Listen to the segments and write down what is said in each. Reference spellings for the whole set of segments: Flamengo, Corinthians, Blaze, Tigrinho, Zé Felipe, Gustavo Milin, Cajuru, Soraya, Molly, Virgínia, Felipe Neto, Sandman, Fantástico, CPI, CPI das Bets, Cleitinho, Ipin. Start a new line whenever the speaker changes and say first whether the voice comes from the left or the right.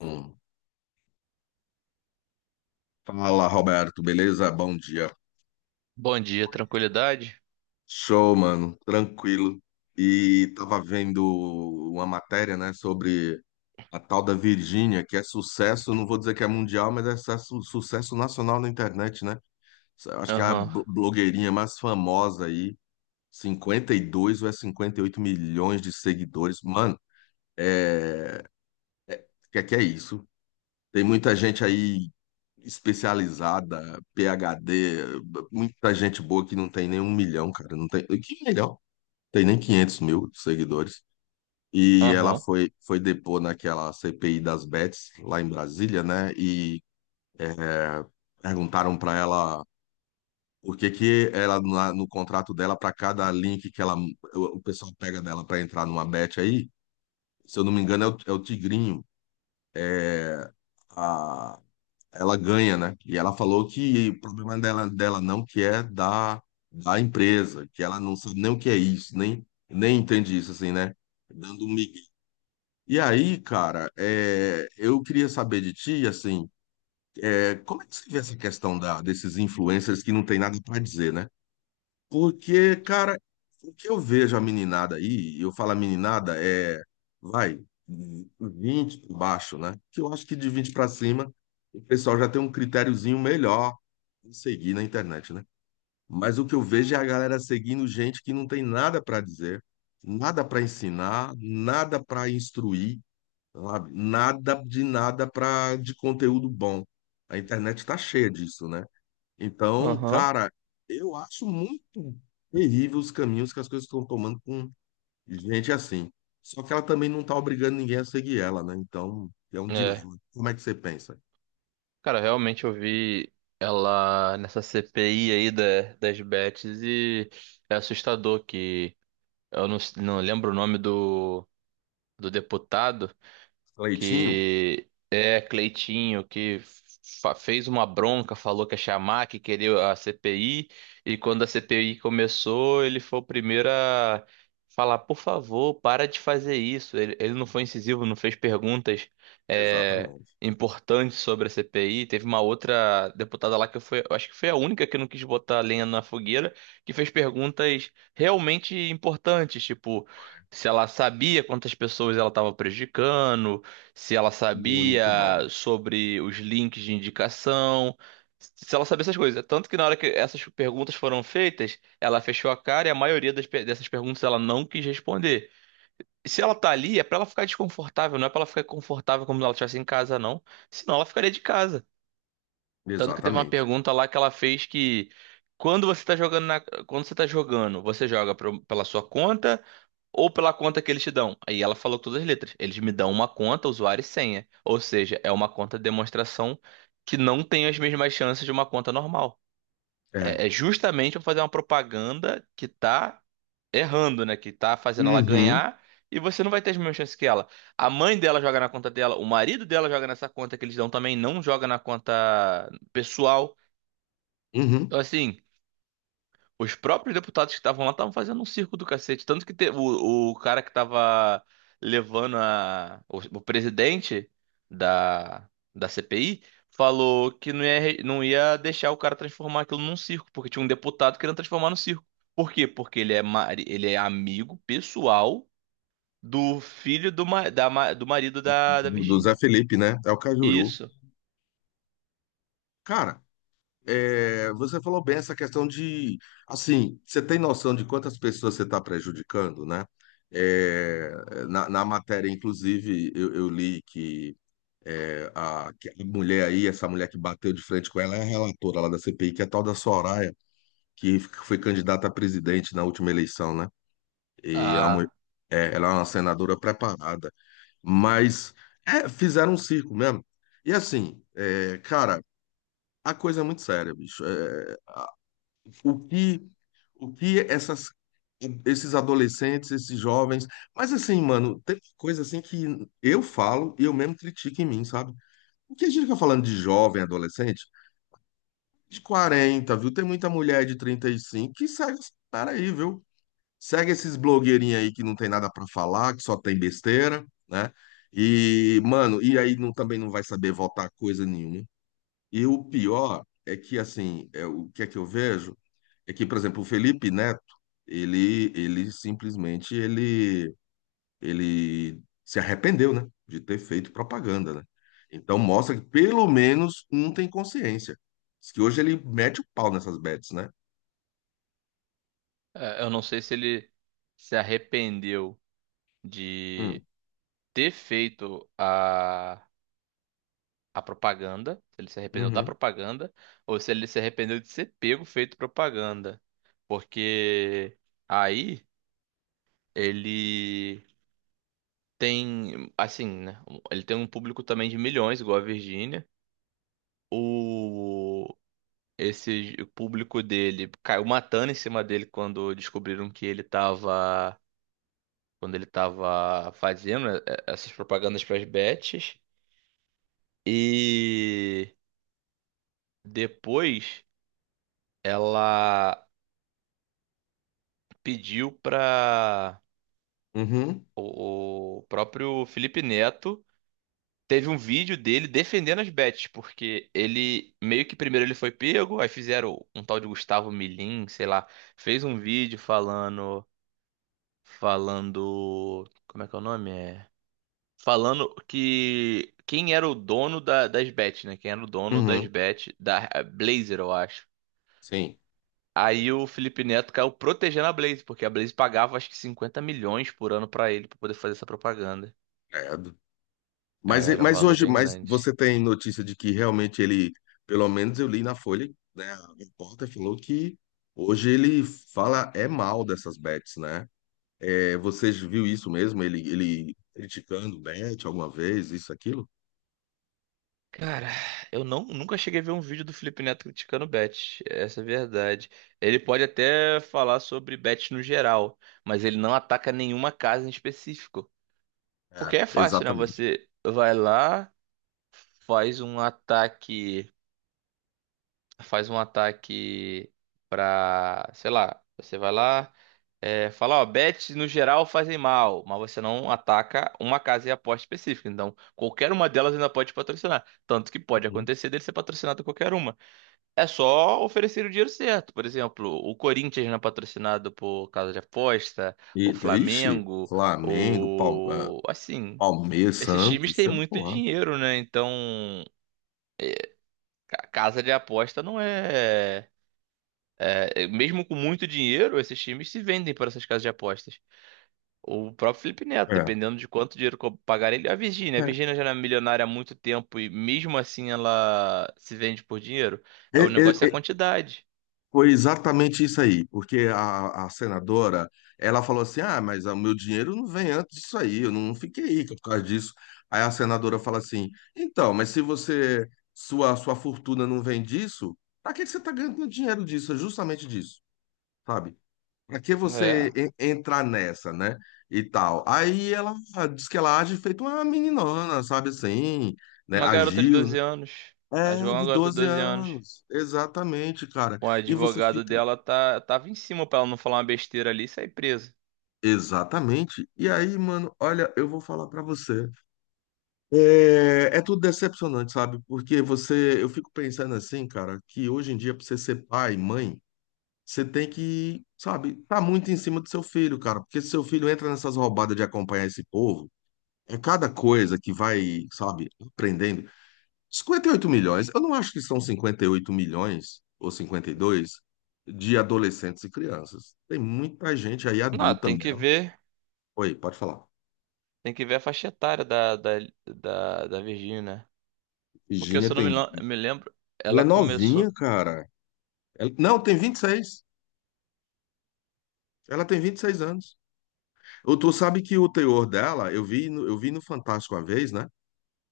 left: Hum. Fala, Roberto, beleza? Bom dia.
right: Bom dia, tranquilidade?
left: Show, mano, tranquilo. E tava vendo uma matéria, né, sobre a tal da Virgínia, que é sucesso, não vou dizer que é mundial, mas é sucesso, sucesso nacional na internet, né? Eu acho que é a
right: Aham,
left: blogueirinha mais famosa aí, 52 ou é 58 milhões de seguidores. Mano, é, o que é isso? Tem muita gente aí especializada, PhD, muita gente boa que não tem nem um milhão, cara, não tem, que milhão? Tem nem 500 mil seguidores. E ela
right: aham,
left: foi depor naquela CPI das Bets, lá em Brasília, né? E é, perguntaram para ela por que que ela, no contrato dela, para cada link que ela, o pessoal pega dela para entrar numa bet aí, se eu não me engano, é o Tigrinho, a, ela ganha, né? E ela falou que o problema dela, dela não que é da empresa, que ela não sabe nem o que é isso, nem entende isso, assim, né? Dando um migué. E aí, cara, eu queria saber de ti, assim, como é que você vê essa questão desses influencers que não tem nada para dizer, né? Porque, cara, o que eu vejo a meninada aí, e eu falo a meninada, vai, 20 por baixo, né? Que eu acho que de 20 para cima, o pessoal já tem um critériozinho melhor de seguir na internet, né? Mas o que eu vejo é a galera seguindo gente que não tem nada para dizer, nada para ensinar, nada para instruir, sabe? Nada de nada para de conteúdo bom. A internet está cheia disso, né? Então,
right: aham.
left: cara, eu acho muito terrível os caminhos que as coisas estão tomando com gente assim. Só que ela também não está obrigando ninguém a seguir ela, né? Então, é um
right: É,
left: dilema. Como é que você pensa?
right: cara, realmente eu vi ela nessa CPI aí das bets e é assustador que eu não, não lembro o nome do deputado,
left: Leitinho?
right: que é Cleitinho, que fez uma bronca, falou que ia chamar, que queria a CPI, e quando a CPI começou, ele foi o primeiro a falar, por favor, para de fazer isso. Ele não foi incisivo, não fez perguntas é,
left: Exatamente.
right: importantes sobre a CPI. Teve uma outra deputada lá que foi, eu acho que foi a única que não quis botar lenha na fogueira, que fez perguntas realmente importantes, tipo se ela sabia quantas pessoas ela estava prejudicando, se ela sabia
left: Muito bom.
right: sobre os links de indicação, se ela sabia essas coisas. Tanto que na hora que essas perguntas foram feitas, ela fechou a cara e a maioria dessas perguntas ela não quis responder. E se ela tá ali, é pra ela ficar desconfortável, não é pra ela ficar confortável como se ela estivesse em casa, não. Senão ela ficaria de casa. Tanto que teve uma
left: Exatamente.
right: pergunta lá que ela fez que quando você tá jogando, você joga pela sua conta ou pela conta que eles te dão. Aí ela falou todas as letras. Eles me dão uma conta, usuário e senha. Ou seja, é uma conta de demonstração que não tem as mesmas chances de uma conta normal.
left: É.
right: É justamente para fazer uma propaganda que tá errando, né? Que tá fazendo ela
left: Uhum,
right: ganhar e você não vai ter as mesmas chances que ela. A mãe dela joga na conta dela, o marido dela joga nessa conta que eles dão também, não joga na conta pessoal.
left: uhum.
right: Então, assim. Os próprios deputados que estavam lá estavam fazendo um circo do cacete. Tanto que o cara que estava levando o presidente da CPI falou que não ia deixar o cara transformar aquilo num circo, porque tinha um deputado querendo transformar no circo. Por quê? Porque ele é amigo pessoal do filho do marido da
left: Do Zé
right: Virgínia.
left: Felipe, né? É o Cajuru.
right: Isso.
left: Cara, é, você falou bem essa questão de, assim, você tem noção de quantas pessoas você está prejudicando, né? É, na matéria, inclusive, eu li que, que a mulher aí, essa mulher que bateu de frente com ela, é a relatora lá da CPI, que é a tal da Soraya, que foi candidata a presidente na última eleição, né? E é uma mulher-
right: Ah,
left: é, ela é uma senadora preparada, mas é, fizeram um circo mesmo. E assim, é, cara, a coisa é muito séria, bicho. É, o que o que esses adolescentes, esses jovens. Mas assim, mano, tem coisa assim que eu falo e eu mesmo critico em mim, sabe? O que a gente fica falando de jovem, adolescente, de 40 viu? Tem muita mulher de 35 que segue esse cara aí, viu? Segue esses blogueirinhos aí que não tem nada pra falar, que só tem besteira, né? E, mano, e aí não, também não vai saber votar coisa nenhuma. E o pior é que, assim, é, o que é que eu vejo? É que, por exemplo, o Felipe Neto, ele simplesmente ele se arrependeu, né, de ter feito propaganda, né? Então mostra que pelo menos um tem consciência. Diz que hoje ele mete o pau nessas bets, né?
right: é, eu não sei se ele se arrependeu
left: Hum,
right: de ter feito a propaganda, se ele se arrependeu da
left: uhum,
right: propaganda, ou se ele se arrependeu de ser pego feito propaganda. Porque aí ele tem, assim, né? Ele tem um público também de milhões, igual a Virgínia. O, esse público dele caiu matando em cima dele quando descobriram que ele tava. Quando ele tava fazendo essas propagandas para as bets. E depois ela pediu para
left: uhum,
right: o próprio Felipe Neto. Teve um vídeo dele defendendo as bets, porque ele meio que primeiro ele foi pego, aí fizeram um tal de Gustavo Milin, sei lá, fez um vídeo falando, como é que é o nome? É, falando que quem era o dono das bets, né? Quem era o dono das
left: uhum,
right: bets da Blazer, eu acho.
left: sim.
right: Aí o Felipe Neto caiu protegendo a Blaze, porque a Blaze pagava acho que 50 milhões por ano pra ele pra poder fazer essa propaganda.
left: É.
right: É,
left: Mas,
right: era um
left: mas
right: valor
left: hoje,
right: bem
left: mas
right: grande.
left: você tem notícia de que realmente ele, pelo menos eu li na Folha, né, a repórter falou que hoje ele fala é mal dessas bets, né? É, vocês viu isso mesmo? Ele criticando o Bet alguma vez, isso, aquilo?
right: Cara, eu não, nunca cheguei a ver um vídeo do Felipe Neto criticando bet, essa é a verdade. Ele pode até falar sobre bet no geral, mas ele não ataca nenhuma casa em específico.
left: É,
right: Porque é fácil, né?
left: exatamente.
right: Você vai lá, faz um ataque faz um ataque pra, sei lá, você vai lá, fala, ó, bets no geral fazem mal, mas você não ataca uma casa e aposta específica. Então, qualquer uma delas ainda pode te patrocinar. Tanto que pode
left: Uhum.
right: acontecer dele ser patrocinado por qualquer uma. É só oferecer o dinheiro certo. Por exemplo, o Corinthians não é patrocinado por casa de aposta,
left: E,
right: o
left: então, ixi,
right: Flamengo.
left: Flamengo,
right: Assim,
left: Palmeiras,
right: esses times
left: Santos,
right: têm
left: sei
right: muito
left: lá.
right: dinheiro, né? Então, casa de aposta não é. É, mesmo com muito dinheiro, esses times se vendem por essas casas de apostas. O próprio Felipe Neto,
left: É,
right: dependendo de quanto dinheiro pagar ele, a Virgínia. A
left: é.
right: Virgínia já era milionária há muito tempo e mesmo assim ela se vende por dinheiro.
left: É,
right: É, o
left: é,
right: negócio é a
left: é,
right: quantidade.
left: foi exatamente isso aí, porque a senadora, ela falou assim, ah, mas o meu dinheiro não vem antes disso aí, eu não fiquei rica por causa disso. Aí a senadora fala assim, então, mas se você, sua fortuna não vem disso, pra que que você tá ganhando dinheiro disso? É justamente disso, sabe? Pra que
right: É.
left: você entrar nessa, né? E tal. Aí ela diz que ela age feito uma meninona, sabe assim, né?
right: Uma garota de
left: Agiu, né?
right: 12 anos. Ela
left: É,
right: jogou uma
left: de
right: garota de
left: 12
right: 12 anos.
left: anos. Exatamente, cara.
right: O
left: E você
right: advogado
left: fica.
right: dela tava em cima pra ela não falar uma besteira ali e sair presa.
left: Exatamente. E aí, mano, olha, eu vou falar pra você. É, é tudo decepcionante, sabe? Porque você. Eu fico pensando assim, cara, que hoje em dia, pra você ser pai, mãe, você tem que, sabe, tá muito em cima do seu filho, cara. Porque se seu filho entra nessas roubadas de acompanhar esse povo, é cada coisa que vai, sabe, aprendendo. 58 milhões, eu não acho que são 58 milhões ou 52 de adolescentes e crianças. Tem muita gente aí
right: Não,
left: adulta
right: tem que
left: mesmo.
right: ver.
left: Oi, pode falar.
right: Tem que ver a faixa etária da Virgínia. Porque
left: Virginia
right: se eu não
left: tem.
right: me lembro,
left: Ela é
right: ela
left: novinha,
right: começou.
left: cara. Não, tem 26. Ela tem 26 anos. Ou tu sabe que o teor dela, eu vi no Fantástico uma vez, né?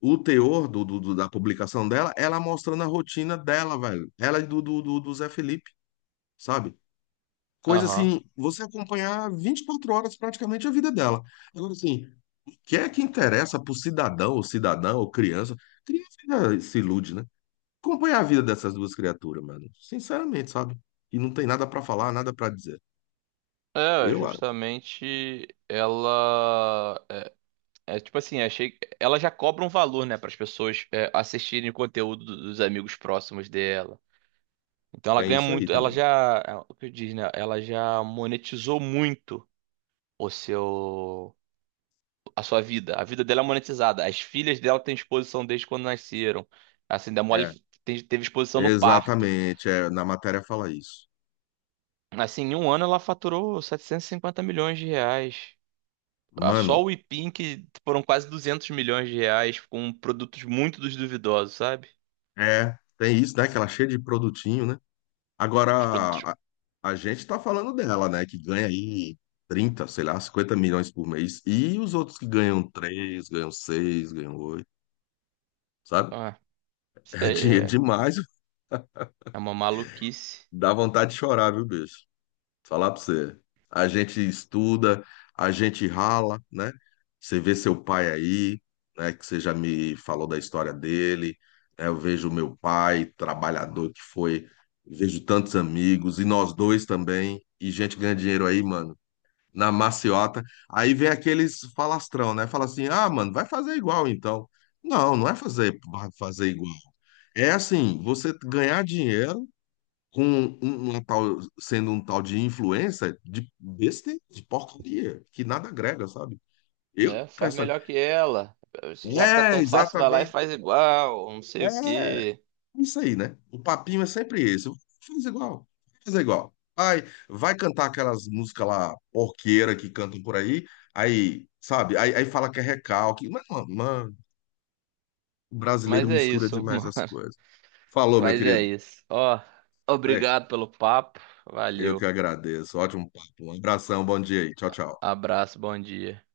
left: O teor da publicação dela, ela mostrando a rotina dela, velho. Ela e do Zé Felipe, sabe? Coisa
right: Aham.
left: assim, você acompanhar 24 horas praticamente a vida dela. Agora, assim, o que é que interessa pro cidadão, ou cidadã, ou criança? Criança ainda se ilude, né? Acompanhar a vida dessas duas criaturas, mano. Sinceramente, sabe? E não tem nada pra falar, nada pra dizer.
right: É,
left: Eu, ah,
right: justamente ela é tipo assim, achei ela já cobra um valor, né, para as pessoas assistirem o conteúdo dos amigos próximos dela. Então ela
left: tem
right: ganha
left: isso aí
right: muito, ela
left: também.
right: já, é, o que eu diz, né, ela já monetizou muito o seu a sua vida. A vida dela é monetizada. As filhas dela têm exposição desde quando nasceram. Assim, da Molly
left: É,
right: teve exposição no parto.
left: exatamente. É, na matéria fala isso.
right: Assim, em um ano ela faturou R$ 750 milhões. Ah, só
left: Mano,
right: o Ipin que foram quase R$ 200 milhões com produtos muito dos duvidosos, sabe?
left: é, tem isso, né? Que ela é cheia de produtinho, né? Agora,
right: Os produtos.
left: a, a gente tá falando dela, né? Que ganha aí 30 sei lá, 50 milhões por mês. E os outros que ganham 3 ganham 6 ganham 8 sabe?
right: Ah, isso
left: É
right: daí
left: dinheiro
right: é,
left: demais.
right: é uma maluquice,
left: Dá vontade de chorar, viu, bicho? Falar pra você. A gente estuda, a gente rala, né? Você vê seu pai aí, né? Que você já me falou da história dele, né? Eu vejo meu pai, trabalhador que foi. Vejo tantos amigos, e nós dois também. E gente ganha dinheiro aí, mano, na maciota. Aí vem aqueles falastrão, né? Fala assim: ah, mano, vai fazer igual então. Não, fazer igual. É assim, você ganhar dinheiro com uma tal, sendo um tal de influencer de besta, de porcaria, que nada agrega, sabe? Eu,
right: né? Faz
left: essa,
right: melhor que ela. Já que tá tão fácil, vai lá e
left: exatamente.
right: faz igual, não sei o
left: É.
right: quê.
left: Isso aí, né? O papinho é sempre esse. Faz igual, faz igual. Vai, vai cantar aquelas músicas lá, porqueira que cantam por aí, aí, sabe? Aí fala que é recalque. Mas, mano, o brasileiro
right: Mas é
left: mistura
right: isso,
left: demais
right: mano.
left: as coisas. Falou, meu
right: Mas é
left: querido.
right: isso. Ó,
left: É,
right: obrigado pelo papo.
left: eu que
right: Valeu.
left: agradeço. Ótimo papo. Um abração, bom dia aí. Tchau, tchau.
right: Abraço, bom dia.